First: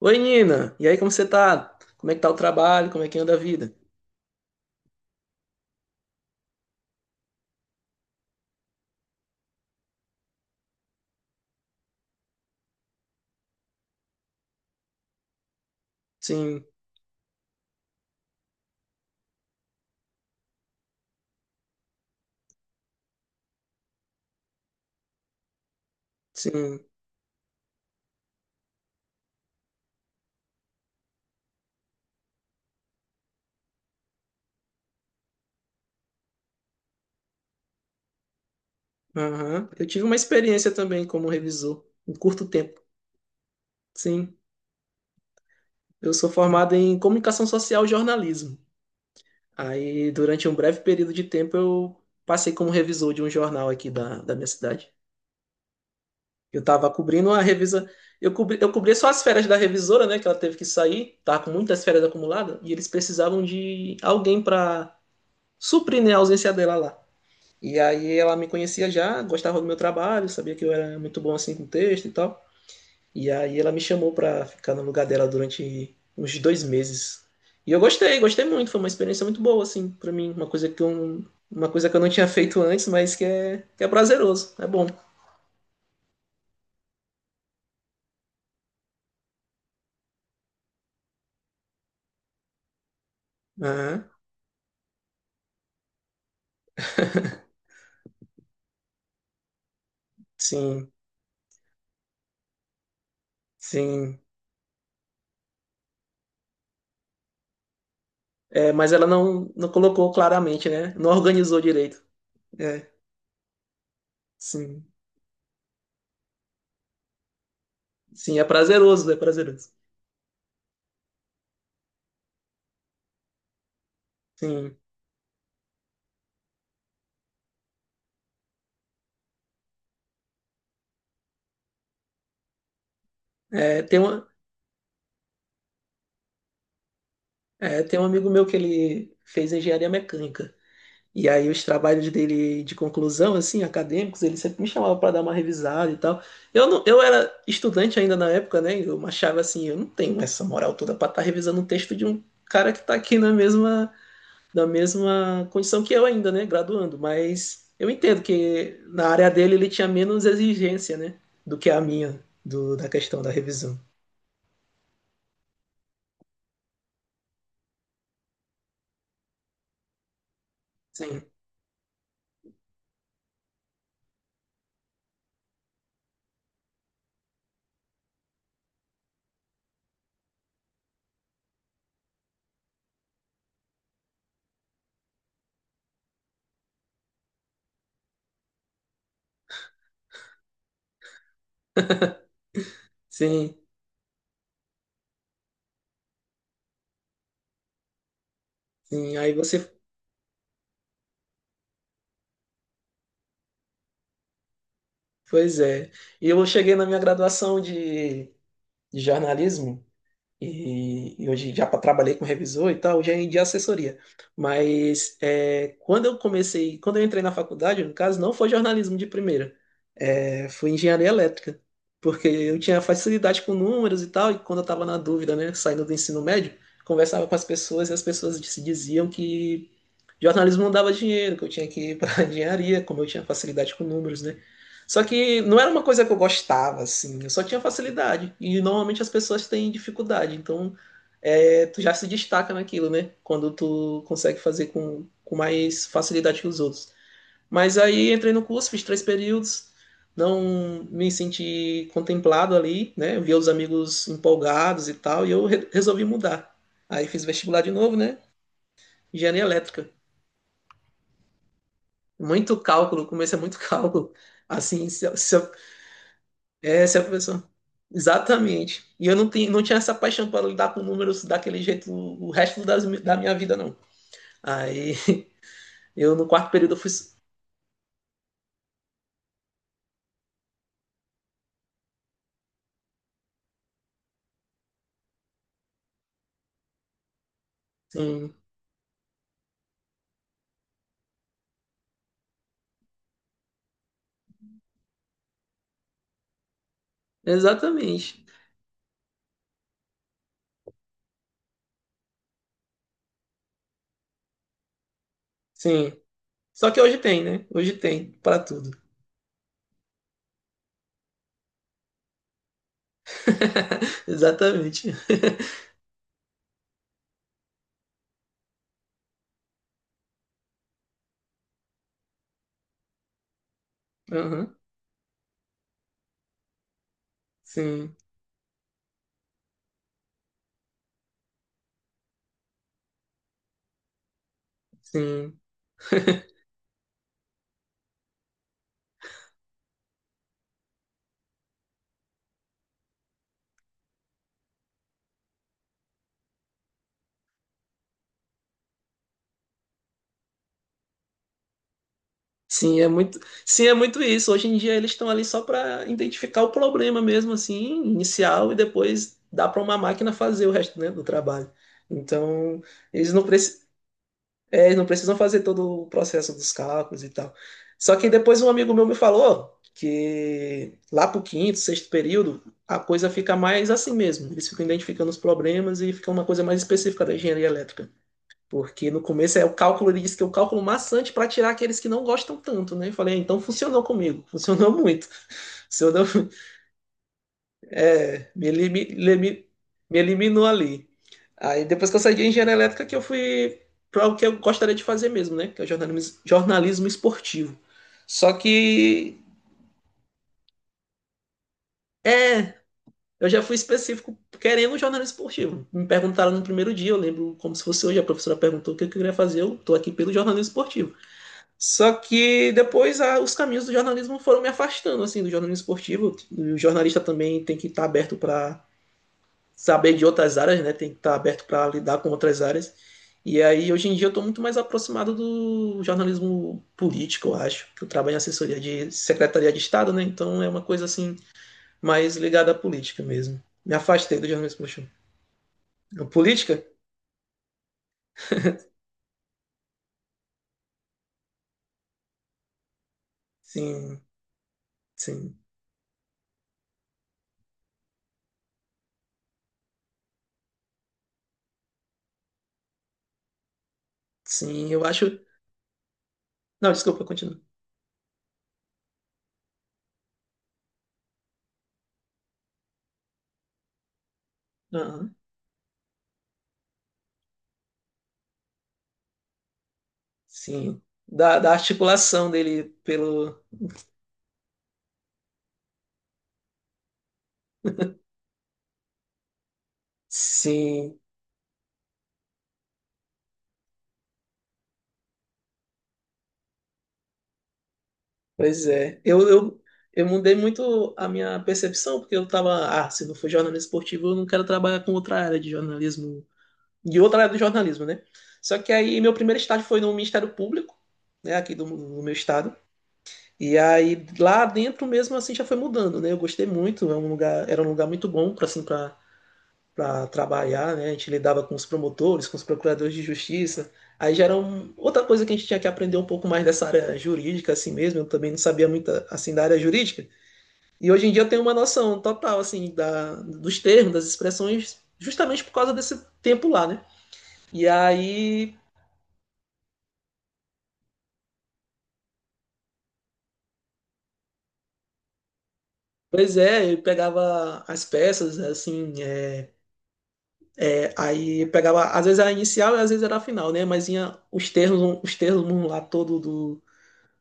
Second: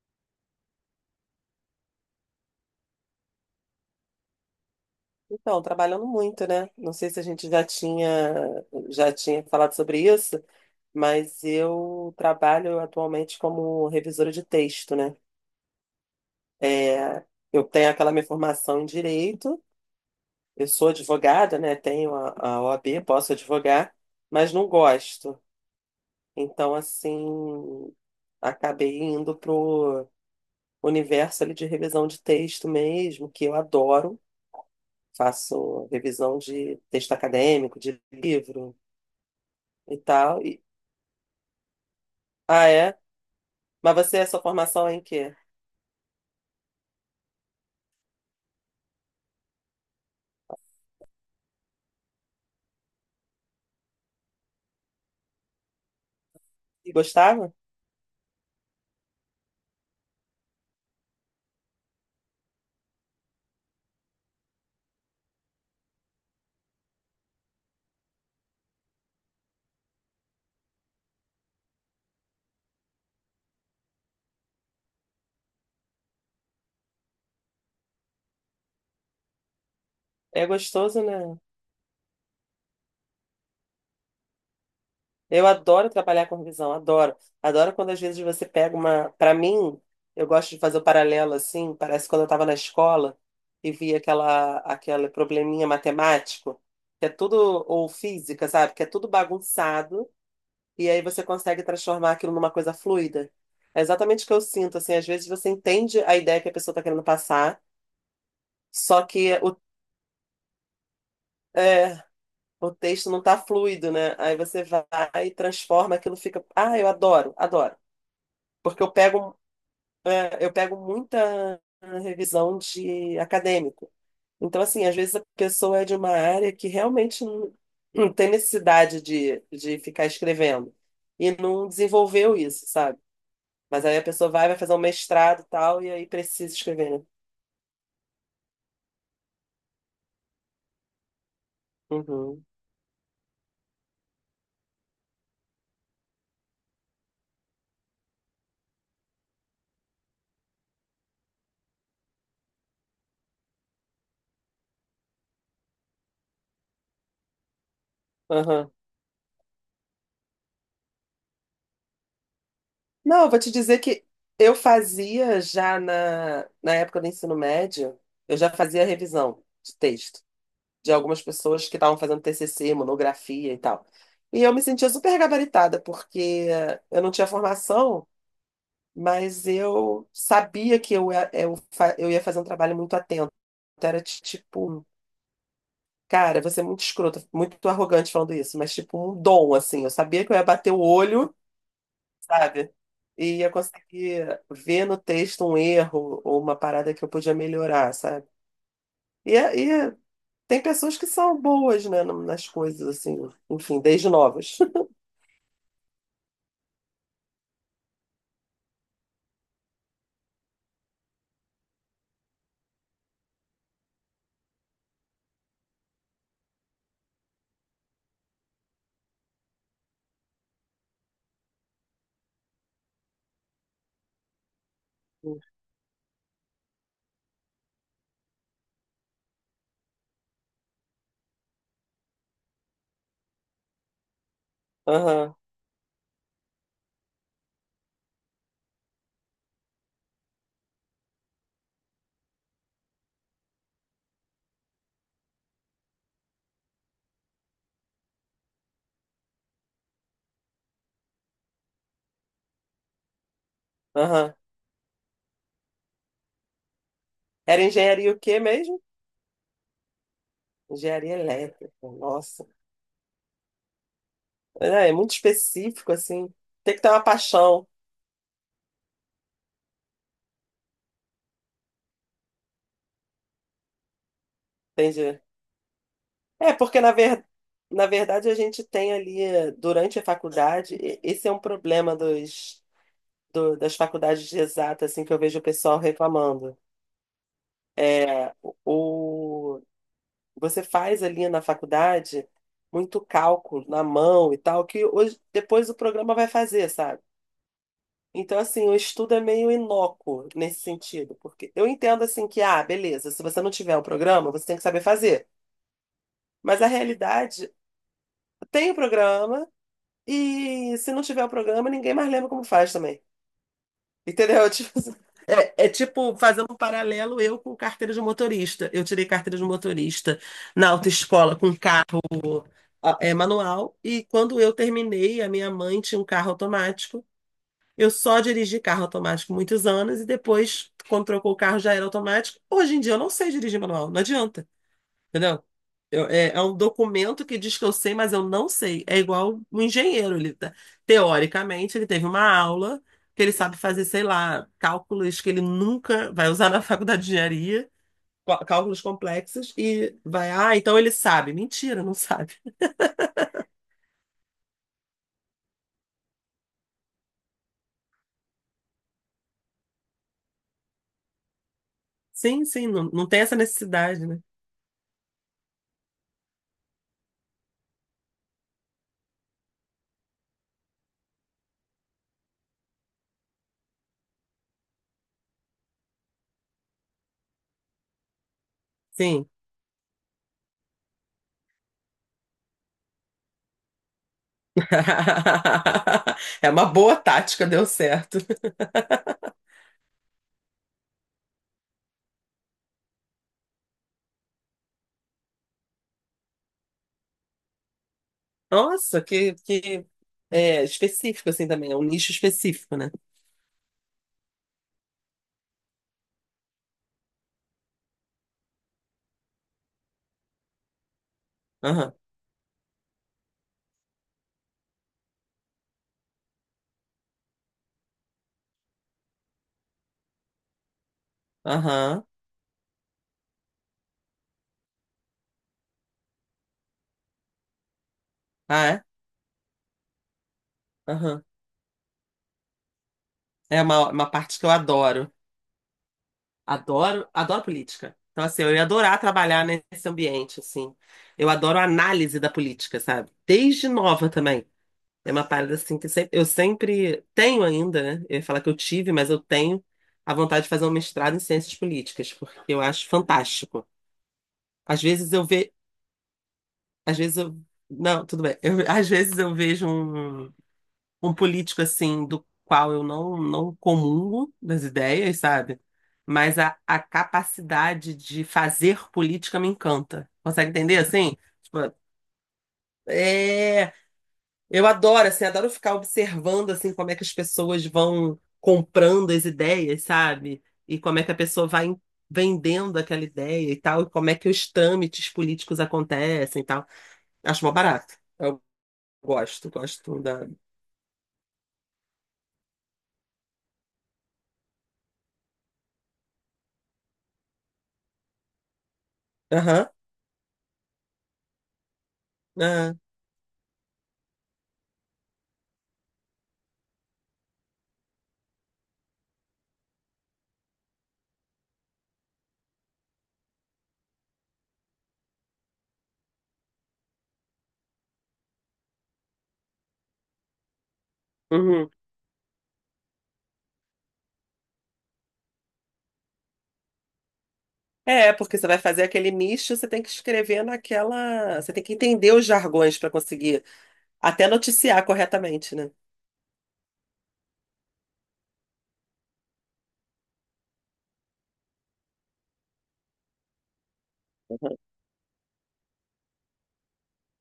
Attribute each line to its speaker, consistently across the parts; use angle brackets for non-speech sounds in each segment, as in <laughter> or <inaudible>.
Speaker 1: Oi, Nina. E aí, como você tá? Como é que tá o trabalho? Como é que anda a vida?
Speaker 2: Então, trabalhando muito, né? Não sei se a gente já tinha falado sobre isso, mas eu trabalho atualmente como revisora de texto, né?
Speaker 1: Sim,
Speaker 2: É, eu tenho aquela minha formação em direito, eu sou advogada, né? Tenho a OAB, posso advogar, mas não gosto. Então,
Speaker 1: sim.
Speaker 2: assim, acabei indo pro universo ali de revisão de texto mesmo, que eu adoro. Faço revisão de texto acadêmico, de livro
Speaker 1: Aham. Eu
Speaker 2: e
Speaker 1: tive uma
Speaker 2: tal.
Speaker 1: experiência também como revisor, em curto
Speaker 2: Ah,
Speaker 1: tempo.
Speaker 2: é? Mas você, a
Speaker 1: Sim.
Speaker 2: sua formação é em quê?
Speaker 1: Eu sou formado em comunicação social e jornalismo. Aí, durante um breve período de tempo, eu passei como revisor de um jornal aqui da minha cidade. Eu tava
Speaker 2: E
Speaker 1: cobrindo a
Speaker 2: gostava?
Speaker 1: revisa. Eu cobri, eu cobria só as férias da revisora, né? Que ela teve que sair, tava com muitas férias acumuladas, e eles precisavam de alguém para suprir, né, a ausência dela lá. E aí ela me conhecia já, gostava do meu trabalho, sabia que eu era muito bom assim com texto e tal. E aí ela me chamou pra ficar no lugar dela durante uns dois meses. E eu gostei, gostei muito, foi uma experiência muito boa assim pra mim,
Speaker 2: É gostoso, né?
Speaker 1: uma coisa que eu não tinha feito antes, mas que é prazeroso, é bom.
Speaker 2: Eu adoro trabalhar com revisão, adoro. Adoro quando às vezes você pega uma. Para mim, eu gosto de fazer o paralelo assim, parece quando eu estava na escola e via
Speaker 1: Aham,
Speaker 2: aquele probleminha matemático, que é tudo, ou física, sabe? Que é tudo bagunçado,
Speaker 1: sim,
Speaker 2: e aí você consegue transformar aquilo numa coisa fluida. É
Speaker 1: sim.
Speaker 2: exatamente o que eu sinto, assim, às vezes você entende a ideia que a pessoa está querendo passar,
Speaker 1: É, mas
Speaker 2: só
Speaker 1: ela
Speaker 2: que
Speaker 1: não colocou claramente, né? Não organizou direito.
Speaker 2: é, o
Speaker 1: É,
Speaker 2: texto não tá fluido, né? Aí você vai
Speaker 1: sim,
Speaker 2: e transforma, aquilo fica. Ah, eu adoro, adoro.
Speaker 1: sim, é
Speaker 2: Porque
Speaker 1: prazeroso, é prazeroso.
Speaker 2: eu pego muita revisão de acadêmico. Então,
Speaker 1: Sim.
Speaker 2: assim, às vezes a pessoa é de uma área que realmente não tem necessidade de ficar escrevendo. E não desenvolveu isso, sabe?
Speaker 1: É,
Speaker 2: Mas aí
Speaker 1: tem
Speaker 2: a
Speaker 1: uma,
Speaker 2: pessoa vai fazer um mestrado e tal, e aí precisa escrever, né?
Speaker 1: É, tem um amigo meu que ele fez engenharia mecânica. E aí os trabalhos
Speaker 2: Uhum.
Speaker 1: dele de conclusão, assim, acadêmicos, ele sempre me chamava para dar uma revisada e tal. Eu não, eu era estudante ainda na época, né? Eu achava assim, eu não tenho essa moral toda para estar revisando um texto de um cara que está aqui na mesma condição que eu ainda, né? Graduando. Mas eu entendo
Speaker 2: Aham.
Speaker 1: que na área dele ele tinha menos exigência, né? Do que a minha, da questão
Speaker 2: Não, eu
Speaker 1: da
Speaker 2: vou te dizer
Speaker 1: revisão.
Speaker 2: que eu fazia já na época do ensino médio, eu já fazia revisão de texto de algumas
Speaker 1: Sim,
Speaker 2: pessoas que estavam fazendo TCC, monografia e tal. E eu me sentia super gabaritada, porque eu não tinha formação, mas eu sabia que eu ia fazer um trabalho muito atento. Então, era tipo, cara, você é muito escrota, muito arrogante falando isso, mas tipo um dom, assim. Eu sabia que eu ia bater o olho sabe? E ia
Speaker 1: sim,
Speaker 2: conseguir ver no texto um erro ou uma parada que eu podia melhorar, sabe?
Speaker 1: sim. Aí
Speaker 2: E, é-
Speaker 1: você
Speaker 2: e é- Tem pessoas que são boas, né, nas coisas, assim, enfim, desde novas.
Speaker 1: pois é. E eu cheguei na minha graduação de jornalismo e hoje trabalhei com revisor e tal, já em de assessoria. Mas é, quando eu comecei, quando eu entrei na faculdade, no caso, não foi jornalismo de primeira. É, foi engenharia elétrica, porque eu tinha facilidade com números e tal, e quando eu estava na dúvida, né,
Speaker 2: <laughs>
Speaker 1: saindo do ensino médio, conversava com as pessoas e as pessoas se diziam que jornalismo não dava dinheiro, que eu tinha que ir para <laughs> engenharia, como eu tinha facilidade com números, né? Só
Speaker 2: Aham,
Speaker 1: que não era uma coisa que eu gostava, assim, eu só tinha facilidade, e normalmente as pessoas têm dificuldade, então é, tu já se destaca naquilo, né? Quando tu consegue fazer com mais facilidade que os outros. Mas aí entrei no curso, fiz três períodos, não me senti contemplado ali, né? Eu via os amigos
Speaker 2: aham.
Speaker 1: empolgados e tal, e eu resolvi mudar. Aí fiz
Speaker 2: Era
Speaker 1: vestibular de novo,
Speaker 2: engenharia
Speaker 1: né?
Speaker 2: o quê mesmo?
Speaker 1: Engenharia elétrica.
Speaker 2: Engenharia elétrica, nossa.
Speaker 1: Muito cálculo, o começo é muito <laughs> cálculo. Assim,
Speaker 2: É, é
Speaker 1: se,
Speaker 2: muito
Speaker 1: eu- se, eu-
Speaker 2: específico, assim. Tem que
Speaker 1: é,
Speaker 2: ter
Speaker 1: se
Speaker 2: uma
Speaker 1: a pessoa.
Speaker 2: paixão,
Speaker 1: Exatamente. E eu não tinha essa paixão para lidar com números daquele jeito o resto da minha vida, não. Aí
Speaker 2: entende?
Speaker 1: <laughs> eu no quarto
Speaker 2: É,
Speaker 1: período eu
Speaker 2: porque
Speaker 1: fui.
Speaker 2: na verdade a gente tem ali, durante a faculdade, esse é um problema das faculdades de exatas, assim, que eu vejo o pessoal reclamando.
Speaker 1: Sim,
Speaker 2: É, o, você faz ali na faculdade muito cálculo na mão e tal, que hoje, depois o programa vai fazer, sabe?
Speaker 1: exatamente.
Speaker 2: Então, assim, o estudo é meio inócuo nesse sentido, porque eu entendo, assim, que, ah, beleza, se você não tiver o programa, você tem que saber fazer.
Speaker 1: Sim.
Speaker 2: Mas a
Speaker 1: Só que hoje tem, né?
Speaker 2: realidade,
Speaker 1: Hoje tem para
Speaker 2: tem
Speaker 1: tudo.
Speaker 2: o programa, e se não tiver o programa, ninguém mais lembra como faz também.
Speaker 1: <laughs>
Speaker 2: Entendeu? <laughs> Tipo, assim,
Speaker 1: Exatamente.
Speaker 2: é tipo, fazendo um paralelo, eu com carteira de motorista. Eu tirei carteira de motorista na autoescola com carro manual, e quando eu
Speaker 1: Aham.
Speaker 2: terminei, a minha mãe tinha um carro automático. Eu
Speaker 1: Sim,
Speaker 2: só dirigi carro automático muitos anos, e depois, quando trocou o carro, já era automático. Hoje em dia, eu não sei dirigir manual, não adianta.
Speaker 1: sim.
Speaker 2: Entendeu?
Speaker 1: <laughs>
Speaker 2: É um documento que diz que eu sei, mas eu não sei. É igual um engenheiro. Teoricamente, ele teve uma aula que ele sabe fazer, sei lá, cálculos que ele nunca vai usar na <laughs> faculdade de engenharia, cálculos complexos, e vai, ah, então ele sabe. Mentira, não sabe.
Speaker 1: Sim, é muito isso. Hoje em dia eles estão ali só para identificar o problema mesmo, assim, inicial, e depois dá para uma máquina fazer o resto, né, do trabalho.
Speaker 2: Sim,
Speaker 1: Então,
Speaker 2: sim, não, não
Speaker 1: eles
Speaker 2: tem
Speaker 1: não,
Speaker 2: essa
Speaker 1: preci
Speaker 2: necessidade, né?
Speaker 1: eles não precisam fazer todo o processo dos cálculos e tal. Só que depois um amigo meu me falou que lá pro quinto, sexto período, a coisa fica mais assim mesmo. Eles ficam identificando os problemas e fica uma coisa mais específica da engenharia elétrica. Porque no
Speaker 2: Sim.
Speaker 1: começo é o cálculo, ele disse que é o cálculo maçante para tirar aqueles que não gostam tanto, né? Eu falei, ah, então funcionou comigo, <laughs> funcionou muito. Funcionou,
Speaker 2: <laughs> É uma boa tática, deu certo.
Speaker 1: é, me, elimi- elimi- me eliminou ali. Aí depois que eu saí de engenharia elétrica, que eu fui para o que eu gostaria de fazer mesmo, né? Que é o jornalismo, jornalismo esportivo. Só
Speaker 2: Nossa,
Speaker 1: que,
Speaker 2: que específico assim também, é um nicho
Speaker 1: é,
Speaker 2: específico, né?
Speaker 1: eu já fui específico querendo um jornalismo esportivo. Me perguntaram no primeiro dia, eu lembro como se fosse hoje, a professora perguntou o que eu queria fazer, eu tô aqui pelo jornalismo esportivo. Só
Speaker 2: Aham,
Speaker 1: que depois os caminhos do jornalismo foram me afastando, assim, do jornalismo esportivo. O jornalista também tem que estar aberto para saber de outras áreas, né? Tem que estar aberto para lidar
Speaker 2: aham.
Speaker 1: com outras áreas. E aí, hoje em dia, eu estou muito mais aproximado do jornalismo político, eu acho. Que Eu trabalho em assessoria
Speaker 2: Ah, é?
Speaker 1: de Secretaria de Estado, né? Então é uma coisa, assim,
Speaker 2: Aham.
Speaker 1: mais ligada à política mesmo.
Speaker 2: É
Speaker 1: Me
Speaker 2: uma
Speaker 1: afastei do
Speaker 2: parte que eu
Speaker 1: jornalismo esportivo.
Speaker 2: adoro.
Speaker 1: Política?
Speaker 2: Adoro, adoro política. Então, assim, eu ia adorar trabalhar nesse ambiente, assim. Eu adoro a análise da política, sabe? Desde
Speaker 1: Sim,
Speaker 2: nova também. É uma
Speaker 1: sim,
Speaker 2: parada, assim, que sempre, eu sempre tenho ainda, né? Eu ia falar que eu tive, mas eu tenho a vontade de fazer um mestrado em ciências políticas, porque eu acho fantástico.
Speaker 1: sim.
Speaker 2: Às
Speaker 1: Eu acho.
Speaker 2: vezes eu vejo...
Speaker 1: Não,
Speaker 2: Às
Speaker 1: desculpa,
Speaker 2: vezes eu...
Speaker 1: continua.
Speaker 2: Não, tudo bem. Às vezes eu vejo um político assim do qual eu não comungo das ideias, sabe? Mas a capacidade de fazer política me encanta. Consegue entender
Speaker 1: Sim,
Speaker 2: assim?
Speaker 1: da
Speaker 2: Tipo,
Speaker 1: articulação dele pelo.
Speaker 2: é, eu adoro assim, adoro ficar observando assim como é que as pessoas vão comprando as ideias, sabe? E
Speaker 1: Sim,
Speaker 2: como é que a pessoa vendendo aquela ideia e tal, e como é que os trâmites políticos acontecem e tal. Acho mó barato. Eu
Speaker 1: pois é.
Speaker 2: gosto, gosto
Speaker 1: Eu
Speaker 2: da.
Speaker 1: mudei muito a minha percepção, porque eu tava, ah, se não for jornalismo esportivo, eu não quero trabalhar com outra área de jornalismo, de outra área do jornalismo, né? Só que aí meu primeiro estágio
Speaker 2: Aham.
Speaker 1: foi no Ministério Público, né, aqui do meu estado.
Speaker 2: aham.
Speaker 1: E aí lá dentro mesmo assim já foi mudando, né? Eu gostei muito, é um lugar, era um lugar muito bom para assim, para trabalhar, né? A gente lidava com os promotores, com os procuradores de justiça. Aí já era outra coisa que a gente tinha que aprender um pouco mais dessa área jurídica, assim mesmo. Eu também não sabia muito, assim, da área jurídica. E hoje em dia eu tenho uma
Speaker 2: Uhum.
Speaker 1: noção total, assim, dos termos, das expressões, justamente por causa desse tempo lá, né? E
Speaker 2: É, porque você
Speaker 1: aí,
Speaker 2: vai fazer aquele misto, você tem que escrever naquela. Você tem que entender os jargões para conseguir até noticiar corretamente, né?
Speaker 1: pois é, eu pegava as peças, né, assim, aí pegava, às vezes era a inicial e às vezes era a final, né? Mas tinha
Speaker 2: Uhum.
Speaker 1: os termos lá todo do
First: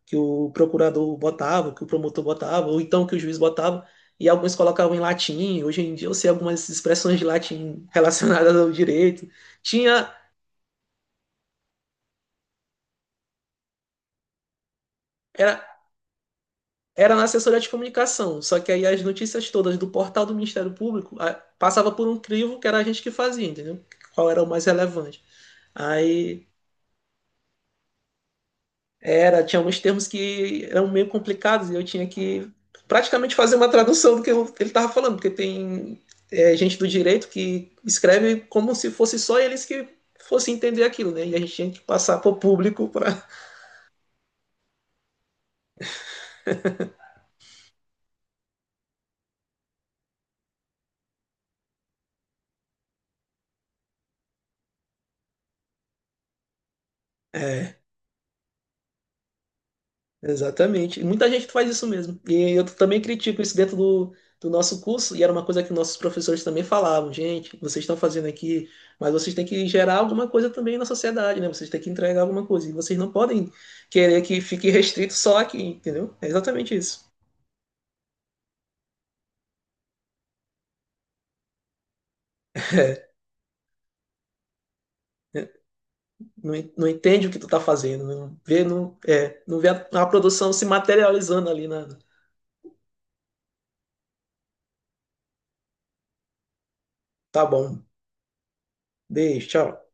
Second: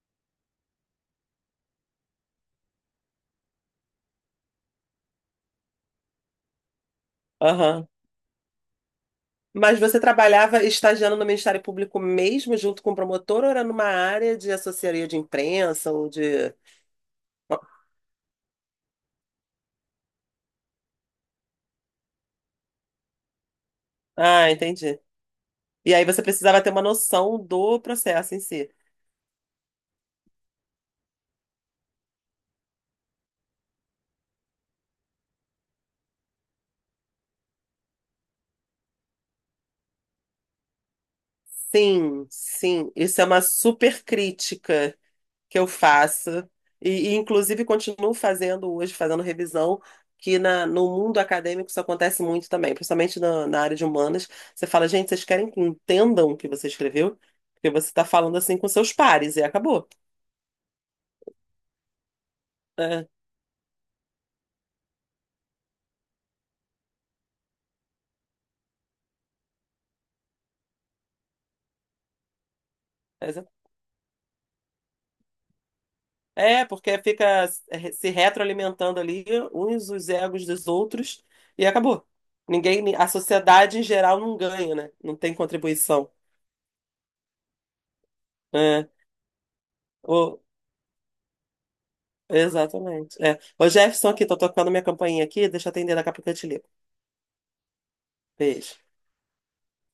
Speaker 1: que o procurador botava, que o promotor botava, ou então que o juiz botava, e alguns colocavam em latim. Hoje em dia eu sei algumas expressões de latim
Speaker 2: Aham.
Speaker 1: <laughs> relacionadas ao direito.
Speaker 2: Mas você
Speaker 1: Tinha,
Speaker 2: trabalhava estagiando no Ministério Público mesmo, junto com o promotor, ou era numa área de assessoria de
Speaker 1: era,
Speaker 2: imprensa ou de.
Speaker 1: era na assessoria de comunicação, só que aí as notícias todas do portal do Ministério Público passava por um crivo que era a gente que fazia, entendeu? Qual era o
Speaker 2: Ah,
Speaker 1: mais
Speaker 2: entendi.
Speaker 1: relevante.
Speaker 2: E aí você
Speaker 1: Aí
Speaker 2: precisava ter uma noção do processo em si.
Speaker 1: era, tinha alguns termos que eram meio complicados e eu tinha que praticamente fazer uma tradução do que ele estava falando, porque tem é, gente do direito que escreve como se fosse só eles que fossem entender aquilo, né? E a gente tinha que passar
Speaker 2: Sim,
Speaker 1: para o público
Speaker 2: sim. Isso
Speaker 1: para.
Speaker 2: é uma super crítica que eu faço, inclusive continuo fazendo hoje, fazendo revisão, que no mundo acadêmico isso acontece muito também, principalmente na área de humanas. Você fala, gente, vocês querem que entendam o que você escreveu? Porque você está falando assim com seus pares e acabou.
Speaker 1: Exatamente. E muita gente faz isso mesmo. E eu também
Speaker 2: É,
Speaker 1: critico isso dentro do nosso curso, e era uma coisa que nossos professores também falavam, gente, vocês estão fazendo aqui, mas vocês têm que gerar alguma coisa também na sociedade, né? Vocês têm que entregar alguma coisa. E vocês não
Speaker 2: mas é
Speaker 1: podem querer que fique restrito só aqui, entendeu? É exatamente
Speaker 2: Porque
Speaker 1: isso.
Speaker 2: fica se retroalimentando ali uns os egos dos outros e acabou. Ninguém, a sociedade em geral não ganha, né? Não tem
Speaker 1: Né?
Speaker 2: contribuição.
Speaker 1: Não entende o que tu tá fazendo, não vê,
Speaker 2: É.
Speaker 1: não vê a produção se materializando ali na.
Speaker 2: Exatamente. É. Ô, Jefferson, aqui, tô tocando minha campainha aqui, deixa eu atender, daqui a pouco eu te ligo.
Speaker 1: Tá bom,
Speaker 2: Beijo.
Speaker 1: beijo, tchau.